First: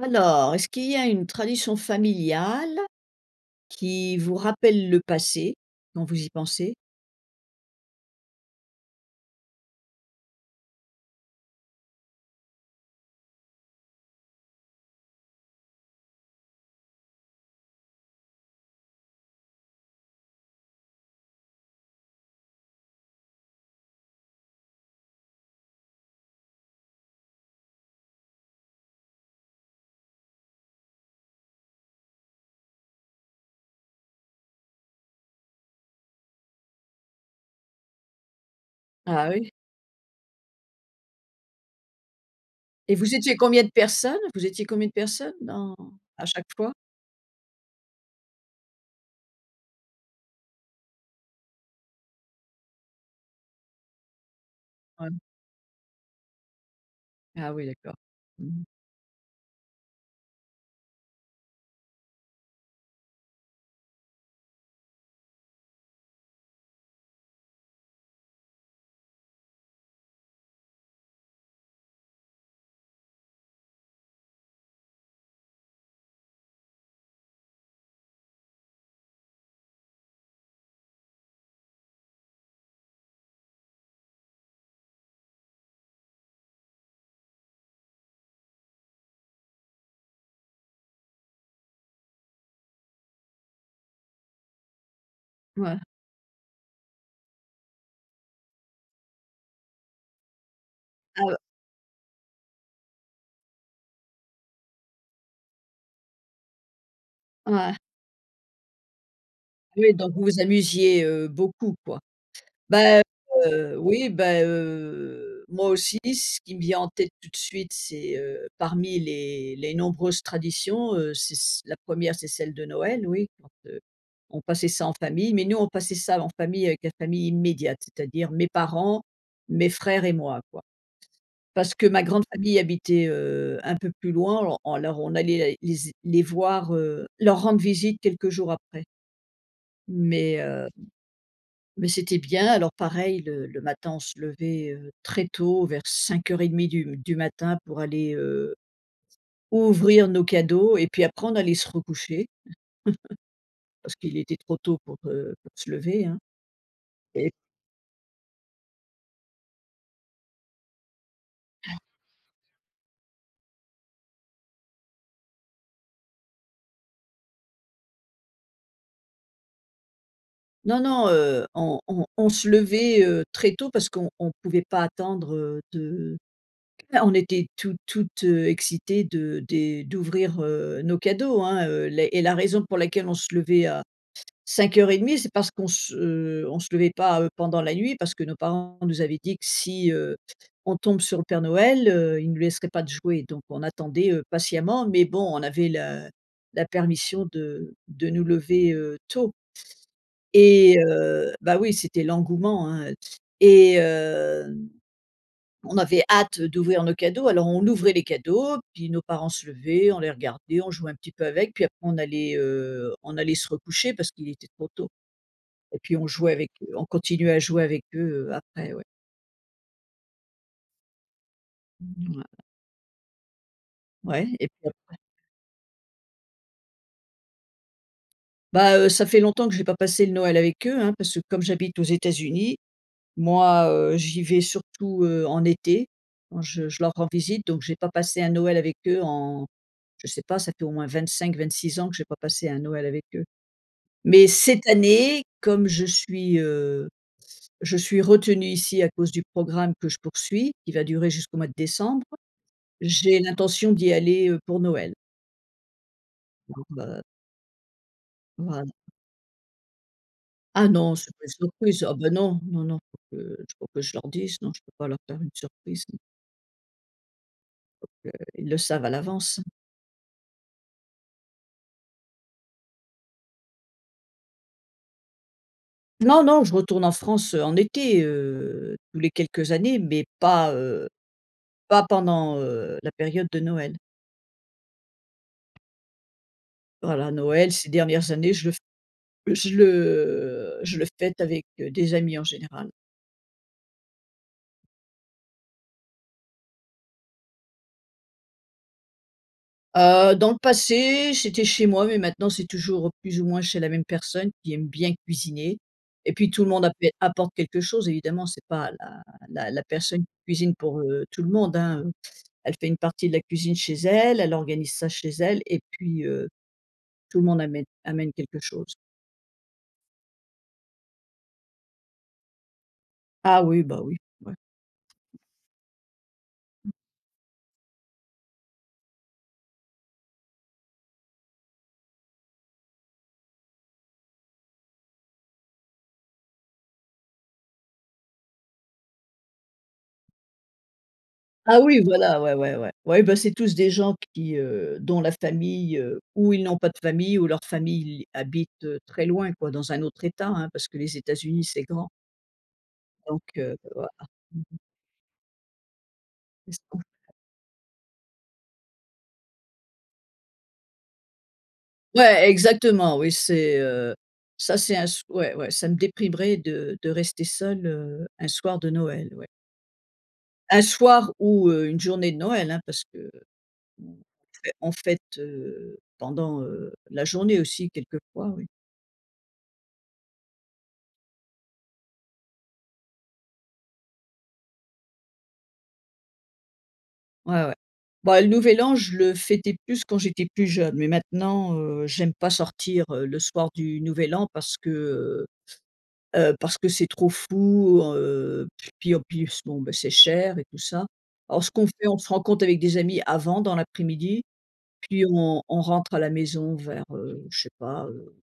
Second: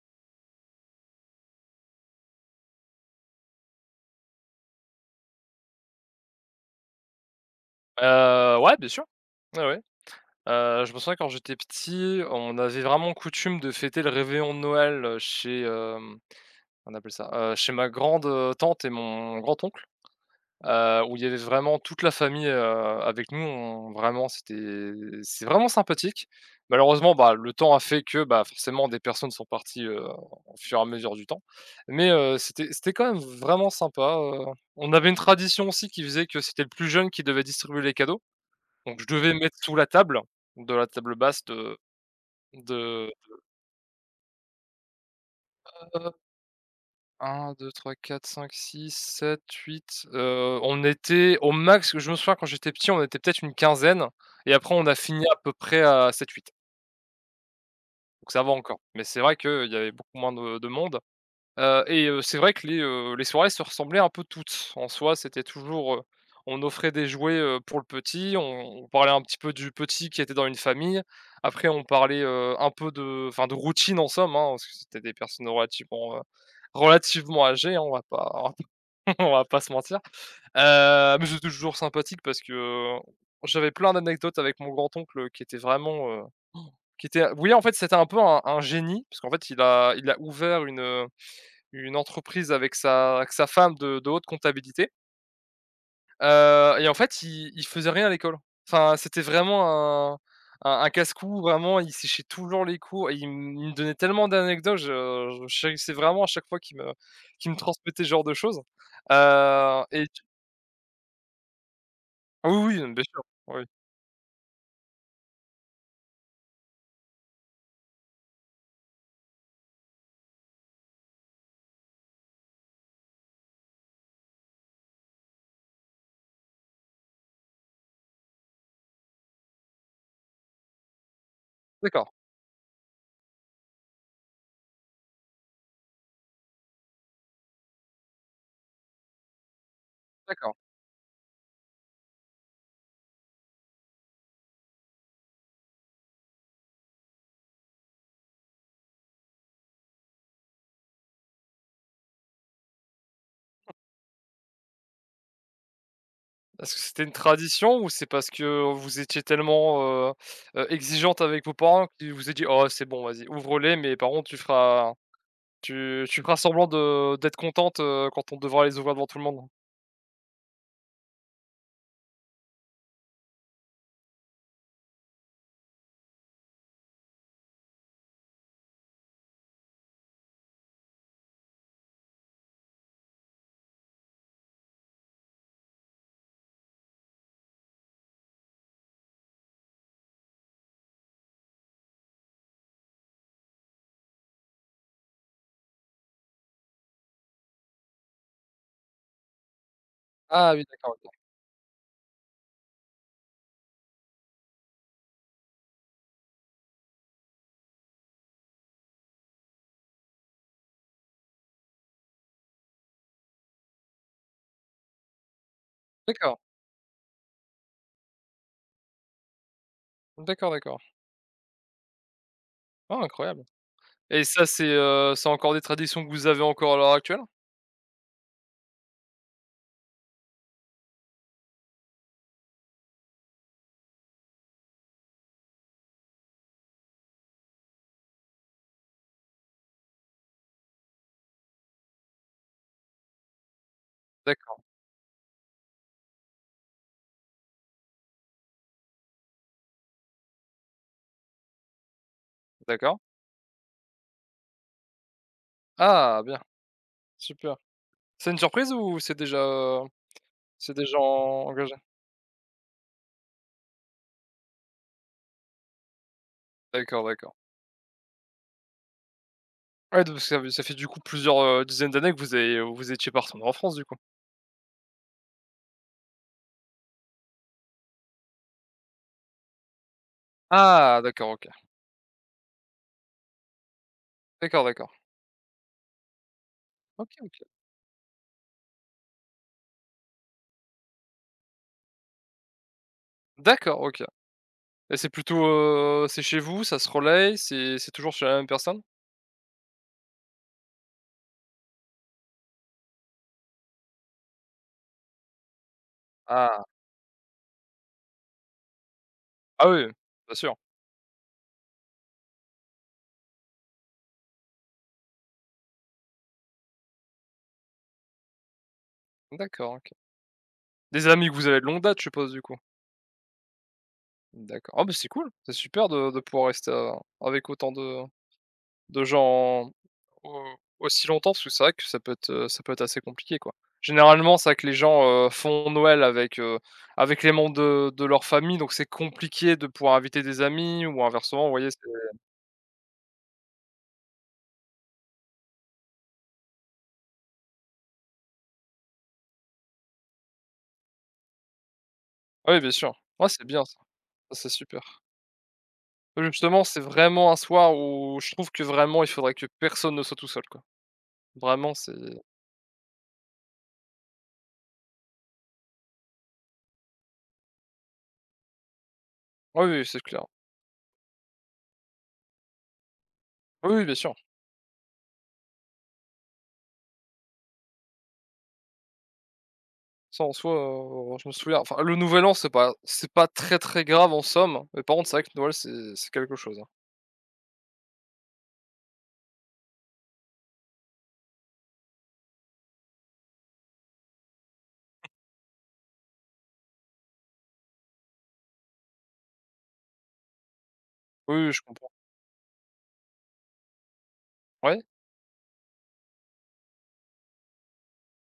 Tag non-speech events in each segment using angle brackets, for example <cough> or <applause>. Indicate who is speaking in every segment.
Speaker 1: Alors, est-ce qu'il y a une tradition familiale qui vous rappelle le passé, quand vous y pensez?
Speaker 2: Ouais, bien sûr. Ouais, ouais. Je me souviens quand j'étais petit, on avait vraiment coutume de fêter le réveillon de Noël, chez, on appelle ça, chez ma grande, tante et mon grand oncle, où il y avait vraiment toute la famille, avec nous. On vraiment, c'est vraiment sympathique. Malheureusement, bah, le temps a fait que, bah, forcément des personnes sont parties, au fur et à mesure du temps. Mais, c'était quand même vraiment sympa. On avait une tradition aussi qui faisait que c'était le plus jeune qui devait distribuer les cadeaux. Donc je
Speaker 1: Ah
Speaker 2: devais
Speaker 1: oui?
Speaker 2: mettre sous la table, de la table basse de
Speaker 1: Et
Speaker 2: de
Speaker 1: vous étiez combien de personnes? Vous étiez combien de personnes dans
Speaker 2: hop,
Speaker 1: à chaque fois?
Speaker 2: 1, 2, 3, 4, 5, 6, 7, 8, on était au max, je me souviens quand j'étais petit, on était peut-être une quinzaine et après on a
Speaker 1: Ouais.
Speaker 2: fini à peu près à sept, huit.
Speaker 1: Ah oui, d'accord.
Speaker 2: Donc ça va
Speaker 1: Mmh.
Speaker 2: encore. Mais c'est vrai qu'il y avait beaucoup moins de monde. Et c'est vrai que les soirées se ressemblaient un peu toutes. En soi, c'était toujours, on offrait des jouets, pour le petit, on parlait un petit peu du petit qui était dans une famille. Après on parlait, un peu de enfin de routine en somme, hein, parce que c'était des personnes relativement âgées, hein, on va pas <laughs> on va pas se mentir. Mais c'était toujours sympathique parce que j'avais plein d'anecdotes avec mon grand-oncle qui était vraiment, qui était oui en fait c'était un peu un génie parce qu'en fait il a ouvert une entreprise avec sa femme de haute comptabilité,
Speaker 1: Ouais.
Speaker 2: et en fait, il faisait rien à l'école. Enfin, c'était vraiment un
Speaker 1: Ah ouais.
Speaker 2: casse-cou, vraiment, il séchait toujours les cours et il me donnait tellement d'anecdotes, je chérissais vraiment à chaque fois qu'il me
Speaker 1: Ouais.
Speaker 2: transmettait ce genre de choses,
Speaker 1: Oui,
Speaker 2: et
Speaker 1: donc
Speaker 2: tu
Speaker 1: vous vous amusiez, beaucoup, quoi?
Speaker 2: ah oui, oui,
Speaker 1: Bah,
Speaker 2: bien sûr, oui.
Speaker 1: oui, bah, moi aussi, ce qui me vient en tête tout de suite, c'est, parmi les nombreuses traditions, c'est c la première, c'est celle de Noël, oui, quand, on passait ça en famille, mais nous, on passait ça en famille avec la famille immédiate, c'est-à-dire mes parents, mes frères et moi, quoi. Parce que ma
Speaker 2: D'accord,
Speaker 1: grande famille habitait, un peu plus loin, alors on allait les voir, leur rendre visite quelques jours après, mais
Speaker 2: d'accord.
Speaker 1: heu mais c'était bien. Alors pareil, le matin, on se levait, très tôt, vers 5:30 du matin pour aller, ouvrir nos cadeaux et puis après on allait se recoucher parce qu'il était trop tôt pour se lever, hein.
Speaker 2: Est-ce que c'était une
Speaker 1: Et
Speaker 2: tradition ou c'est parce que vous étiez tellement, exigeante avec vos parents qu'ils vous aient dit: «Oh, c'est bon, vas-y, ouvre-les, mais par contre, tu feras semblant de d'être contente, quand on devra les ouvrir devant tout le monde?»
Speaker 1: non, non, on se levait, très tôt parce qu'on on pouvait pas attendre, de enfin, on était toutes, excitées de des d'ouvrir, nos cadeaux, hein, la raison pour laquelle on se levait 5:30, c'est parce qu'on se levait pas, pendant la nuit, parce que nos parents nous avaient dit que si, on tombe sur le Père Noël, il ne nous laisserait pas de jouer. Donc on attendait, patiemment, mais bon, on avait la permission de nous lever, tôt.
Speaker 2: Ah oui,
Speaker 1: Et
Speaker 2: d'accord, OK.
Speaker 1: bah, oui, c'était l'engouement, hein, et hem, on avait hâte d'ouvrir nos cadeaux. Alors on ouvrait les cadeaux, puis nos parents se levaient, on les regardait, on jouait un petit peu avec, puis après on allait, se recoucher parce qu'il était trop tôt. Et puis on jouait
Speaker 2: D'accord,
Speaker 1: avec eux, on continuait à jouer avec eux, après, ouais.
Speaker 2: d'accord, d'accord.
Speaker 1: Ouais,
Speaker 2: Ah, incroyable, et
Speaker 1: ouais,
Speaker 2: ça
Speaker 1: et
Speaker 2: c'est,
Speaker 1: puis,
Speaker 2: heu, c'est encore des traditions que vous avez encore à l'heure actuelle?
Speaker 1: bah, ça fait longtemps que j'ai pas passé le Noël avec eux, hein, parce que comme j'habite aux États-Unis, moi, j'y vais surtout, en été, quand je leur rends visite, donc j'ai pas passé un Noël avec eux en je sais pas, ça fait au moins 25, 26 ans que j'ai pas passé un Noël avec eux. Mais
Speaker 2: D'accord,
Speaker 1: cette année, comme je suis retenue ici à cause du programme que je poursuis, qui va durer jusqu'au mois de décembre.
Speaker 2: d'accord.
Speaker 1: J'ai l'intention d'y aller, pour Noël.
Speaker 2: Ah bien,
Speaker 1: Donc
Speaker 2: super. C'est une
Speaker 1: voilà.
Speaker 2: surprise ou c'est déjà, heu,
Speaker 1: Ah
Speaker 2: c'est
Speaker 1: non,
Speaker 2: déjà
Speaker 1: c'est pas une
Speaker 2: engagé?
Speaker 1: surprise. Ah ben non, non, non, faut que je leur dise. Non, je peux pas leur faire une surprise, donc
Speaker 2: D'accord, d'accord.
Speaker 1: heu, ils le savent à l'avance.
Speaker 2: Ouais, donc ça fait du coup plusieurs, dizaines d'années que vous étiez pas retournés en France du coup?
Speaker 1: Non, non, je retourne en France, en été, tous les quelques années, mais
Speaker 2: Ah d'accord, OK.
Speaker 1: pas pendant, la période de Noël.
Speaker 2: D'accord, d'accord.
Speaker 1: Voilà,
Speaker 2: OK, OK.
Speaker 1: Noël, ces dernières années, je le f je le fête avec, des amis en général.
Speaker 2: D'accord, OK, et c'est plutôt, c'est chez vous, ça se relaye, c'est toujours chez la même personne?
Speaker 1: Dans le passé, c'était chez moi, mais maintenant c'est toujours plus ou moins chez la même personne qui aime bien cuisiner et puis tout le
Speaker 2: Ah.
Speaker 1: monde appé apporte quelque chose évidemment, c'est pas la
Speaker 2: Ah oui,
Speaker 1: personne qui
Speaker 2: bien
Speaker 1: cuisine
Speaker 2: sûr.
Speaker 1: pour, tout le monde, hein. Elle fait une partie de la cuisine chez elle, elle organise ça chez elle et puis, tout le monde amène quelque chose.
Speaker 2: D'accord, OK. Des amis que vous avez de longue date, je suppose, du coup?
Speaker 1: Ah oui, bah oui.
Speaker 2: D'accord. Ah, bah, c'est cool, c'est super de pouvoir rester, avec autant de gens au aussi longtemps, parce que c'est vrai que ça peut être assez compliqué, quoi. Généralement, c'est vrai que les gens, font Noël avec les membres de leur famille, donc c'est compliqué de pouvoir inviter des amis ou inversement, vous
Speaker 1: Ah
Speaker 2: voyez? C'est
Speaker 1: oui, voilà, ouais, ouais, ouais. Ouais, bah, c'est tous des gens qui, dont la famille, ou ils n'ont pas de famille ou leur famille habite, très loin quoi, dans un autre état, hein, parce que les États-Unis, c'est grand.
Speaker 2: Ah oui, bien sûr.
Speaker 1: Donc
Speaker 2: Ouais, c'est bien ça,
Speaker 1: voilà. Mmh.
Speaker 2: ça, c'est super.
Speaker 1: C'est
Speaker 2: Justement,
Speaker 1: ça.
Speaker 2: c'est vraiment un soir où je trouve que vraiment il faudrait que personne ne soit tout seul, quoi. Vraiment, c'est
Speaker 1: Ouais, exactement, oui, ça c'est un s ouais, ouais, ça me déprimerait de rester seul un soir de Noël, ouais.
Speaker 2: ah oui, oui, c'est clair.
Speaker 1: Un soir ou, une journée de Noël, hein, parce que
Speaker 2: Ah oui, oui,
Speaker 1: mmh,
Speaker 2: bien sûr.
Speaker 1: on fête, pendant, la journée aussi quelquefois, oui.
Speaker 2: Ça en soi, je me souviens enfin le nouvel an, c'est pas très, très grave en somme, mais par contre c'est vrai que Noël c'est quelque chose, hein.
Speaker 1: Ouais, ouais. Bah, le nouvel an, je le fêtais plus quand j'étais plus jeune, mais maintenant, j'aime pas sortir, le soir du nouvel an parce que c'est trop fou, puis en plus, bon, ben c'est cher et tout ça. Alors
Speaker 2: Oui,
Speaker 1: ce
Speaker 2: oui, je
Speaker 1: qu'on fait,
Speaker 2: comprends.
Speaker 1: on se rencontre avec des amis avant, dans l'après-midi,
Speaker 2: Ouais?
Speaker 1: puis on rentre à la maison vers, je sais pas,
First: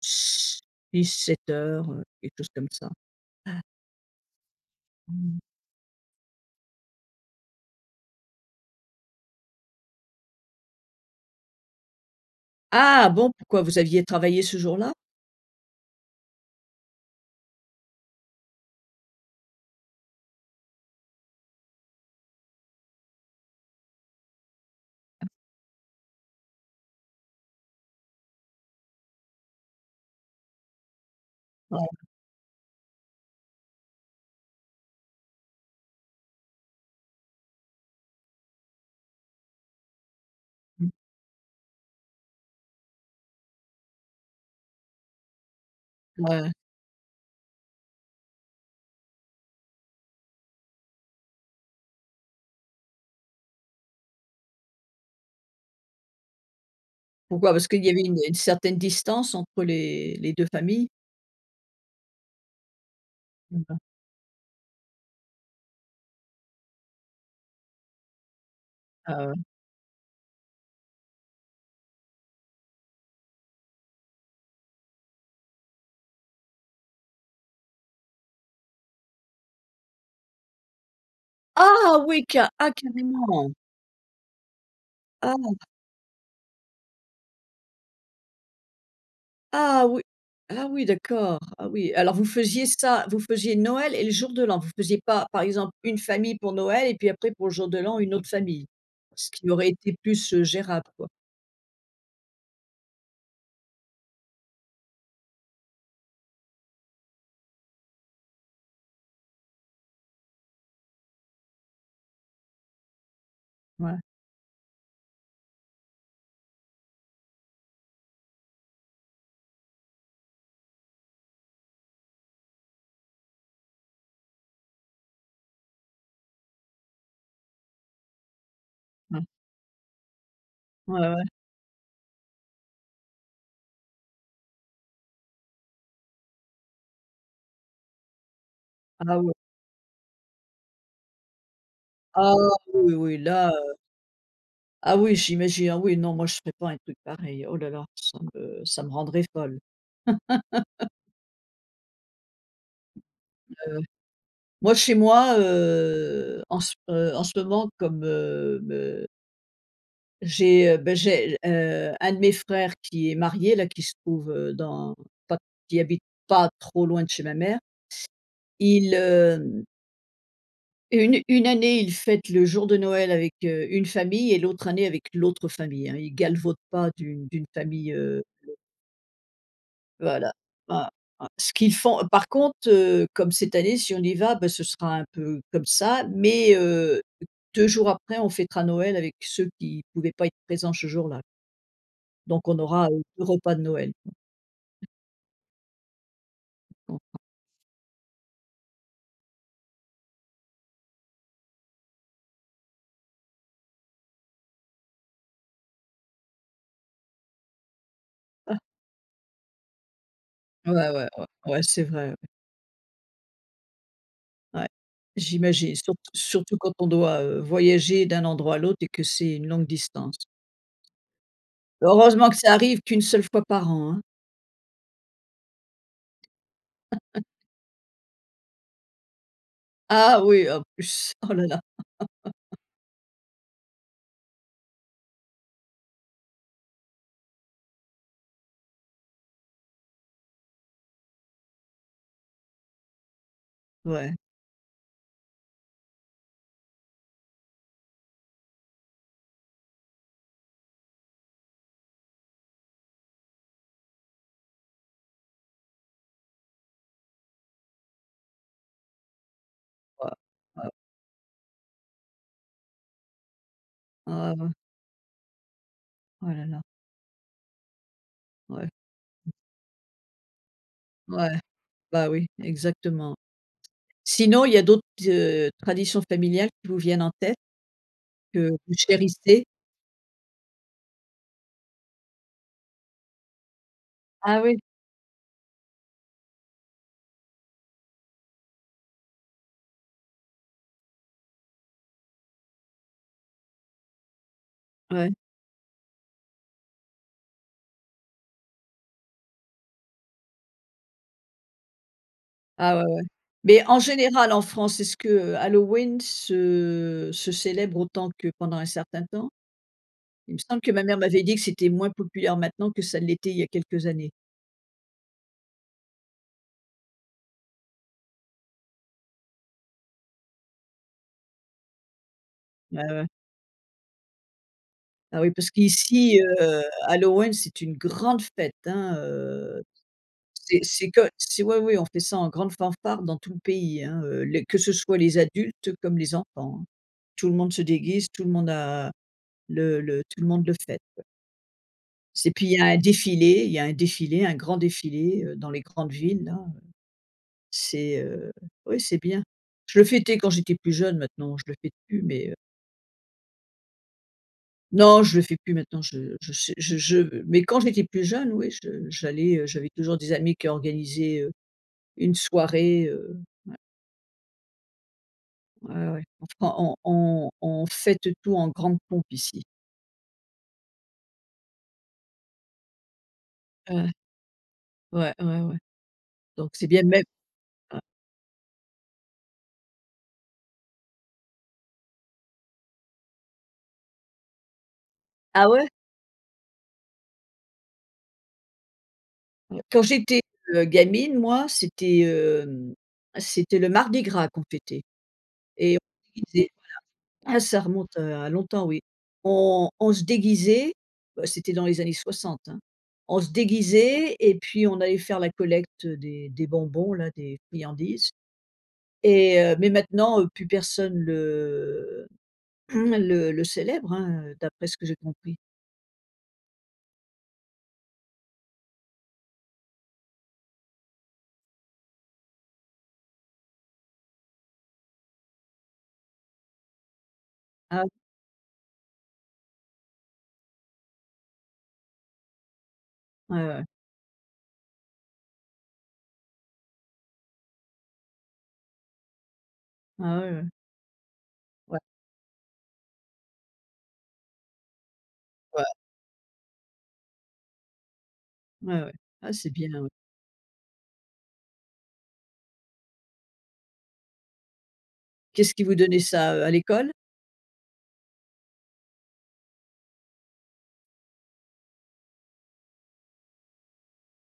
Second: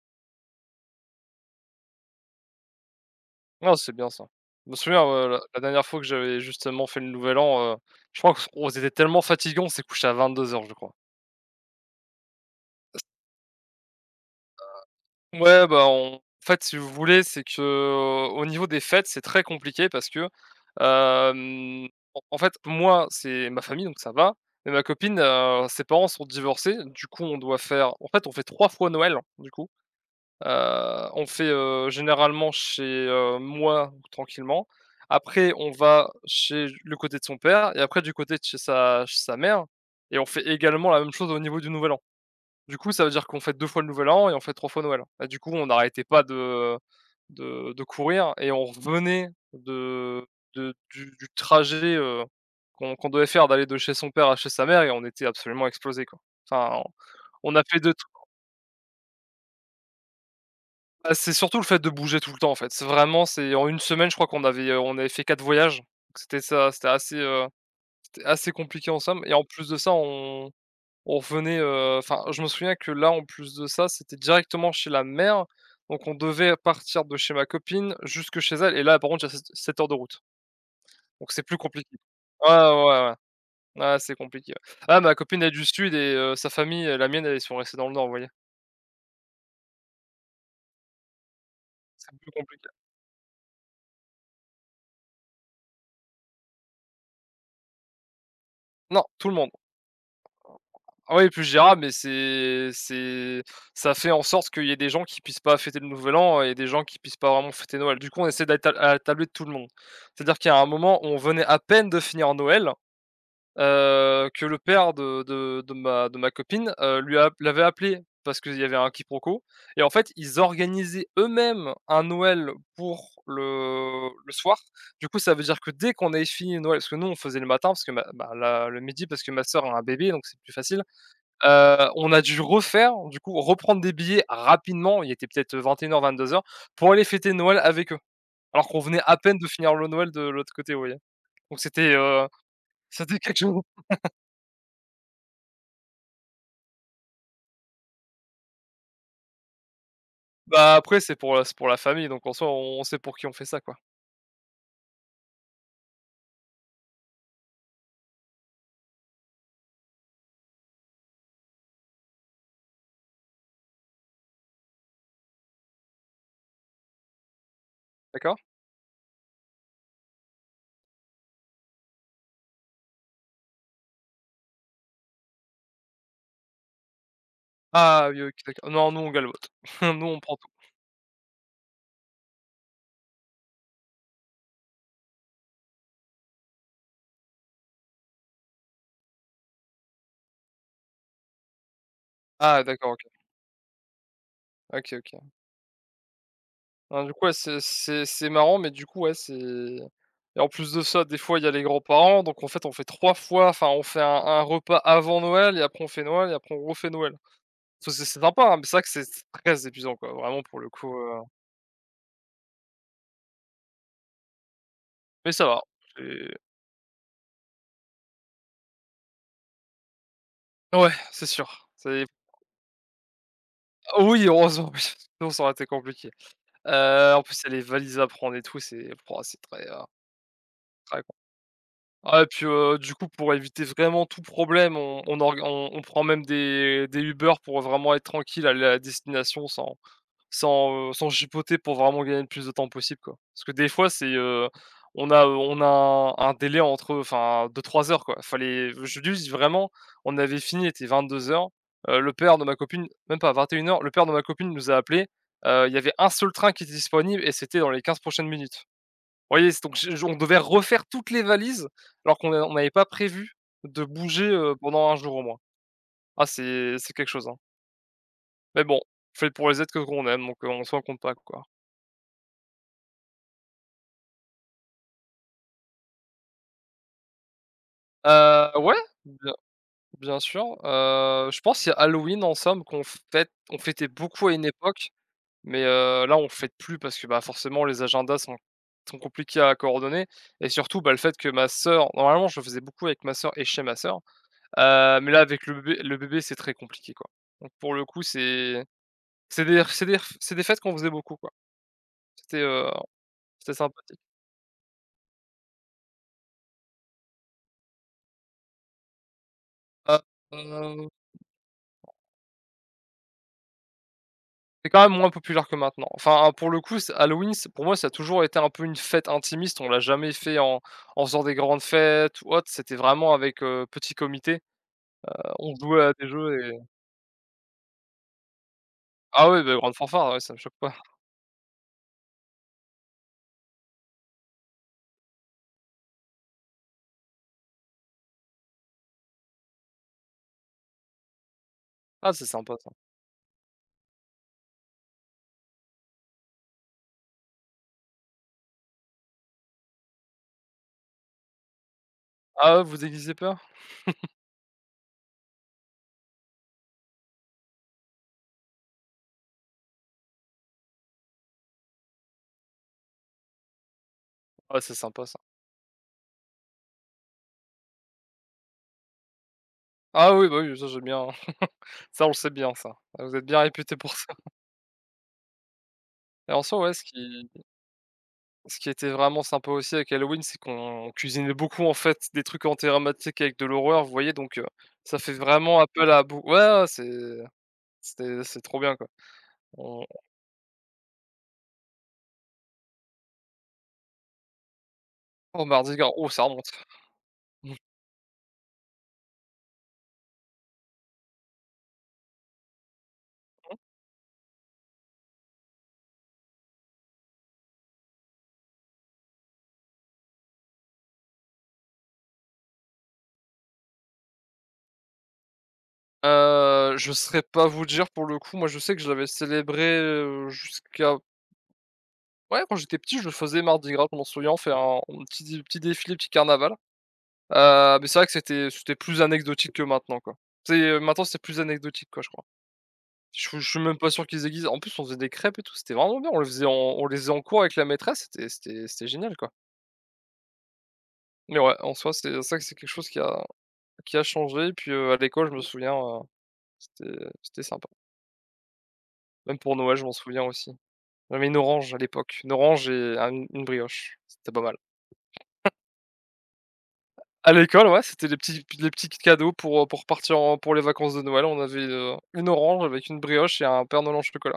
Speaker 1: six sept heures, quelque chose comme ça.
Speaker 2: Non, c'est bien ça. Je me souviens, la
Speaker 1: Mmh.
Speaker 2: la dernière fois que j'avais justement fait le nouvel an, je crois qu'on était tellement fatigués, on s'est couché à 22 heures je crois.
Speaker 1: Ah bon, pourquoi vous aviez travaillé ce jour-là?
Speaker 2: Ouais, bah, on en fait, si vous voulez, c'est que, au niveau des fêtes, c'est très compliqué parce que, hem, en fait, moi, c'est ma famille, donc ça va, mais ma copine, ses parents sont divorcés, du coup, on doit faire en fait, on fait 3 fois Noël, du coup. On fait,
Speaker 1: Ouais,
Speaker 2: généralement chez, moi, tranquillement. Après, on va chez le côté de son père et après du côté de chez sa mère et on fait également
Speaker 1: mmh,
Speaker 2: la même chose au niveau du Nouvel An. Du coup, ça veut dire qu'on fête 2 fois le nouvel an et on fête 3 fois Noël. Et du coup, on n'arrêtait pas
Speaker 1: ouais.
Speaker 2: de courir et on revenait de du trajet, qu'on devait faire d'aller de chez son père à chez sa mère et on était absolument explosé quoi. Enfin,
Speaker 1: Pourquoi?
Speaker 2: on a
Speaker 1: Parce
Speaker 2: fait
Speaker 1: qu'il y
Speaker 2: de
Speaker 1: avait
Speaker 2: tout.
Speaker 1: une certaine distance entre les 2 familles?
Speaker 2: Bah, c'est surtout le fait de bouger tout le temps, en fait. C'est en une
Speaker 1: Mmh,
Speaker 2: semaine, je crois qu'on avait fait 4 voyages. Donc c'était ça, c'était assez compliqué en somme
Speaker 1: ah
Speaker 2: et
Speaker 1: ouais.
Speaker 2: en plus de ça, on revenait, enfin, je me souviens que là, en plus de ça, c'était directement chez la mère, donc on devait partir de chez ma copine jusque chez elle et là, par contre, il y a 7 heures de route, donc c'est plus compliqué.
Speaker 1: Ah oui,
Speaker 2: Ouais,
Speaker 1: ca
Speaker 2: ouais,
Speaker 1: ah
Speaker 2: ouais,
Speaker 1: carrément!
Speaker 2: ouais, ouais, c'est compliqué. Ouais. Ah, ma
Speaker 1: Ah,
Speaker 2: copine elle est du sud, et sa famille, la mienne, elles sont restées dans le nord, vous voyez?
Speaker 1: ah oui, ah oui, d'accord. Ah oui, alors
Speaker 2: C'est
Speaker 1: vous
Speaker 2: plus
Speaker 1: faisiez
Speaker 2: compliqué.
Speaker 1: ça, vous faisiez Noël et le jour de l'an? Vous faisiez pas, par exemple, une famille pour Noël et puis après pour le jour de l'an, une autre famille?
Speaker 2: Non, tout
Speaker 1: Ce
Speaker 2: le
Speaker 1: qui
Speaker 2: monde.
Speaker 1: aurait été plus, gérable quoi.
Speaker 2: Ah oui, plus gérable, mais c'est ça fait en sorte qu'il y ait des gens qui puissent pas fêter le nouvel an et des gens qui puissent pas vraiment fêter Noël. Du coup, on essaie d'être à la tablée de tout le monde. C'est-à-dire qu'il y a un moment où on venait à peine de finir Noël.
Speaker 1: Ouais,
Speaker 2: Que le père de ma copine, lui a l'avait appelé parce qu'il y avait un quiproquo et en fait, ils organisaient eux-mêmes un Noël pour le soir. Du coup, ça veut dire que dès qu'on avait fini Noël parce que nous, on faisait le matin parce que ma bah, la le midi
Speaker 1: ouais,
Speaker 2: parce que ma sœur a un bébé, donc c'est plus facile.
Speaker 1: ouais, ouais.
Speaker 2: On a dû refaire, du coup, reprendre des billets rapidement, il était peut-être vingt et une heures deux heures pour aller fêter Noël avec eux, alors qu'on venait à
Speaker 1: Ah ouais.
Speaker 2: peine de finir le Noël de l'autre côté, vous voyez? Donc c'était, heu,
Speaker 1: Ah oui,
Speaker 2: c'était
Speaker 1: oui
Speaker 2: quelque
Speaker 1: là,
Speaker 2: chose.
Speaker 1: ah oui, j'imagine. Ah oui non, moi je ferais pas un truc pareil. Oh là là, ça me rendrait folle.
Speaker 2: Bah, après c'est pour la famille, donc en soi on sait pour qui on fait ça, quoi.
Speaker 1: Moi, chez moi, en ce moment, comme, me j'ai, un de mes frères qui est marié, là, qui se trouve, dans pas qui habite pas trop loin de chez ma mère.
Speaker 2: D'accord?
Speaker 1: Il, une année, il fête le jour de Noël avec, une famille et l'autre année avec l'autre famille, hein. Il galvaude pas d'une famille,
Speaker 2: Ah oui,
Speaker 1: euh,
Speaker 2: OK, d'accord. Non, nous on galvote. <laughs> Nous on
Speaker 1: voilà.
Speaker 2: prend tout.
Speaker 1: Ah, ah, ce qu'ils font par contre, comme cette année, si on y va, bah, ce sera un peu comme ça, mais 2 jours après, on fêtera Noël avec ceux qui ne pouvaient pas être présents ce jour-là. Donc on
Speaker 2: Ah
Speaker 1: aura,
Speaker 2: d'accord, OK.
Speaker 1: 2 repas de Noël,
Speaker 2: OK, OK.
Speaker 1: bon.
Speaker 2: Ah, du coup, ouais, c'est marrant, mais du coup, ouais, c'est et en plus de ça, des fois, il y a les grands-parents, donc en fait, on fait 3 fois, enfin, on fait un repas avant Noël et après on fait Noël et après on refait Noël. Ça c'est sympa, hein,
Speaker 1: Ah.
Speaker 2: mais c'est vrai que c'est très épuisant, quoi, vraiment pour le
Speaker 1: Ouais,
Speaker 2: coup,
Speaker 1: ouais, ouais, ouais, c'est vrai, ouais. Ouais,
Speaker 2: mais ça va,
Speaker 1: j'imagine,
Speaker 2: c'est
Speaker 1: surtout quand on doit, voyager d'un endroit à l'autre et que c'est une longue distance.
Speaker 2: ouais, c'est sûr. C'est
Speaker 1: Heureusement que ça arrive qu'une seule fois par an, hein.
Speaker 2: Ah oui, heureusement, <laughs> oui, sinon ça aurait été compliqué. En plus, il y a les valises à prendre et tout, c'est pouah, c'est très, heu,
Speaker 1: Ah oui, en
Speaker 2: très con.
Speaker 1: plus, <laughs> oh là là,
Speaker 2: Ah et puis, du coup, pour éviter vraiment tout problème, on org on prend même des Uber pour vraiment être tranquille à la destination sans chipoter pour vraiment gagner le plus de temps possible, quoi. Parce que des fois,
Speaker 1: ouais,
Speaker 2: on a un délai entre enfin de 3 heures, quoi. Fallait je dis vraiment, on avait fini, il était 22 h, le père de ma copine même pas, 21 heures le père de ma copine nous a appelé, il y avait un seul train qui était disponible et c'était dans les 15 prochaines minutes. Vous voyez? C'est Donc je
Speaker 1: ouais,
Speaker 2: on devait
Speaker 1: ouais,
Speaker 2: refaire toutes les valises alors qu'on a on n'avait pas prévu de bouger,
Speaker 1: ah ouais,
Speaker 2: pendant un jour au moins. Ah
Speaker 1: oh là là,
Speaker 2: c'est quelque chose, hein. Mais
Speaker 1: ouais,
Speaker 2: bon, fait pour les êtres que qu'on aime, donc, on s'en compte pas,
Speaker 1: ouais,
Speaker 2: quoi.
Speaker 1: bah oui, exactement. Sinon, il y a d'autres, traditions familiales qui vous viennent en tête, que vous
Speaker 2: Ouais, bien
Speaker 1: chérissez?
Speaker 2: bien sûr, je pense qu'il y a Halloween en somme qu'on fête on fêtait beaucoup à
Speaker 1: Ah
Speaker 2: une
Speaker 1: oui?
Speaker 2: époque, mais là on fête plus parce que, bah, forcément les agendas sont compliqués à coordonner et surtout, bah, le fait que ma sœur normalement je le faisais beaucoup avec ma sœur et chez ma sœur,
Speaker 1: Ouais,
Speaker 2: mais là avec le bébé c'est très compliqué, quoi. Donc pour le coup c'est des fêtes qu'on faisait beaucoup, quoi. C'était, heu,
Speaker 1: ah ouais, ouais.
Speaker 2: c'était
Speaker 1: Mais en
Speaker 2: sympathique.
Speaker 1: général en France, Halloween se célèbre autant que pendant un certain temps? Il me semble que ma
Speaker 2: Heu
Speaker 1: mère m'avait dit que c'était moins populaire maintenant que ça l'était il y a quelques années.
Speaker 2: C'est quand même moins populaire que maintenant. Enfin, ah, pour le coup, c Halloween, c'est pour moi, ça a toujours été un peu une fête intimiste. On l'a jamais fait en faisant des grandes fêtes ou autre. C'était
Speaker 1: Ouais, ouais.
Speaker 2: vraiment avec, petit comité.
Speaker 1: Ah oui, parce
Speaker 2: On jouait à des
Speaker 1: qu'ici,
Speaker 2: jeux et
Speaker 1: Halloween, c'est une grande fête, hein,
Speaker 2: ah oui, bah, grande fanfare, ouais, ça me choque pas.
Speaker 1: c'est que c'est ouais, oui, on fait ça en grande fanfare dans tout le pays, hein, les que ce soit les adultes comme les enfants, hein. Tout le monde se déguise, tout le monde a le tout le monde le fête.
Speaker 2: Ah, c'est
Speaker 1: Et puis
Speaker 2: sympa ça.
Speaker 1: il y a un défilé, un grand défilé, dans les grandes villes là, c'est, heu, oui, c'est bien. Je le fêtais quand j'étais plus jeune, maintenant je le fais plus mais
Speaker 2: Ah ouais, vous déguisez peur?
Speaker 1: non, je le fais plus maintenant, je sais je mais quand j'étais plus jeune, oui, je j'allais, j'avais toujours des amis qui organisaient, une soirée,
Speaker 2: Ah, c'est sympa ça.
Speaker 1: ouais, ouais. Enfin, on fête tout en grande pompe ici.
Speaker 2: Ah oui, bah, oui, ça j'aime bien, <laughs> Ça, on le sait bien ça. Ah, vous êtes bien réputé
Speaker 1: Ouais,
Speaker 2: pour ça.
Speaker 1: ouais, ouais, ouais.
Speaker 2: Et en
Speaker 1: Donc
Speaker 2: soi,
Speaker 1: c'est
Speaker 2: ouais,
Speaker 1: bien
Speaker 2: ce qui
Speaker 1: même, ouais.
Speaker 2: Ce qui était vraiment sympa aussi avec Halloween, c'est qu'on cuisinait beaucoup, en fait, des trucs en thématique avec de l'horreur, vous voyez? Donc ça fait
Speaker 1: Ah
Speaker 2: vraiment
Speaker 1: ouais?
Speaker 2: appel à beau ouais, ouais, c'est trop bien, quoi.
Speaker 1: Ouais. Quand
Speaker 2: On
Speaker 1: j'étais, gamine, moi, c'était le Mardi Gras qu'on fêtait
Speaker 2: Oh mardi
Speaker 1: et on
Speaker 2: gras, oh ça remonte.
Speaker 1: Ah
Speaker 2: <laughs>
Speaker 1: ça remonte, à longtemps oui. On se déguisait, bah, c'était dans les années 60, hein. On se déguisait et puis on allait faire la collecte des bonbons là, des friandises et mais maintenant, plus personne le <clears throat> le célèbre, hein, d'après ce que j'ai compris.
Speaker 2: Je saurais pas vous dire pour le coup, moi je sais que je l'avais célébré, jusqu'à ouais, quand j'étais petit, je le faisais mardi gras, je m'en souviens, on fait un petit petit défilé, petit carnaval.
Speaker 1: Ah
Speaker 2: Mais
Speaker 1: ouais,
Speaker 2: c'est vrai que c'était plus anecdotique que maintenant, quoi. C'est maintenant c'est plus anecdotique, quoi, je crois. Je suis
Speaker 1: ouais,
Speaker 2: je suis
Speaker 1: ouais.
Speaker 2: même pas sûr qu'ils aiguisent. En plus, on faisait des crêpes et tout, c'était vraiment bien. On les faisait en cours avec la maîtresse, c'était génial, quoi.
Speaker 1: Ah ouais, ouais.
Speaker 2: Mais ouais, en
Speaker 1: Ouais,
Speaker 2: soi, c'est ça que c'est quelque chose qui a changé. Puis, à l'école, je me
Speaker 1: ouais.
Speaker 2: souviens, c'était sympa.
Speaker 1: Ouais, ouais. Ah
Speaker 2: Même
Speaker 1: c'est
Speaker 2: pour
Speaker 1: bien,
Speaker 2: Noël, je
Speaker 1: ouais.
Speaker 2: m'en souviens aussi. J'avais une orange à l'époque, une orange et un une brioche, c'était pas mal.
Speaker 1: Qu'est-ce qui vous donnait ça, à l'école?
Speaker 2: À l'école, ouais, c'était les petits cadeaux pour partir en pour les vacances de Noël. On avait, une orange avec une brioche et un Père Noël en chocolat.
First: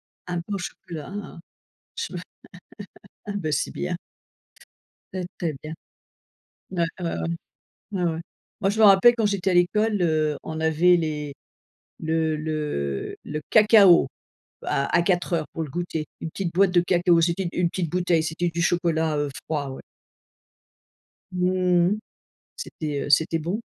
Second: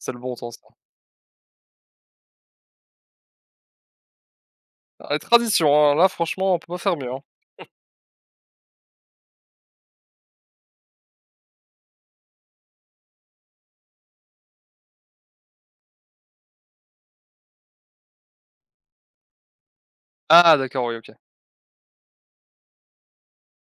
Speaker 2: C'est le bon
Speaker 1: Un
Speaker 2: temps,
Speaker 1: pain
Speaker 2: ça.
Speaker 1: au chocolat, ah, je <laughs> me ah bah, c'est bien,
Speaker 2: Ah, les
Speaker 1: très, très
Speaker 2: traditions,
Speaker 1: bien.
Speaker 2: hein, là, franchement, on peut pas
Speaker 1: Ouais,
Speaker 2: faire
Speaker 1: ouais,
Speaker 2: mieux, hein.
Speaker 1: ouais. Ouais, ouais. Moi, je me rappelle quand j'étais à l'école, on avait les le cacao à 4 heures pour le goûter. Une petite boîte de cacao, c'était une petite bouteille, c'était du chocolat, froid, ouais.
Speaker 2: Ah d'accord, oui, OK.
Speaker 1: Mmh. C'était bon.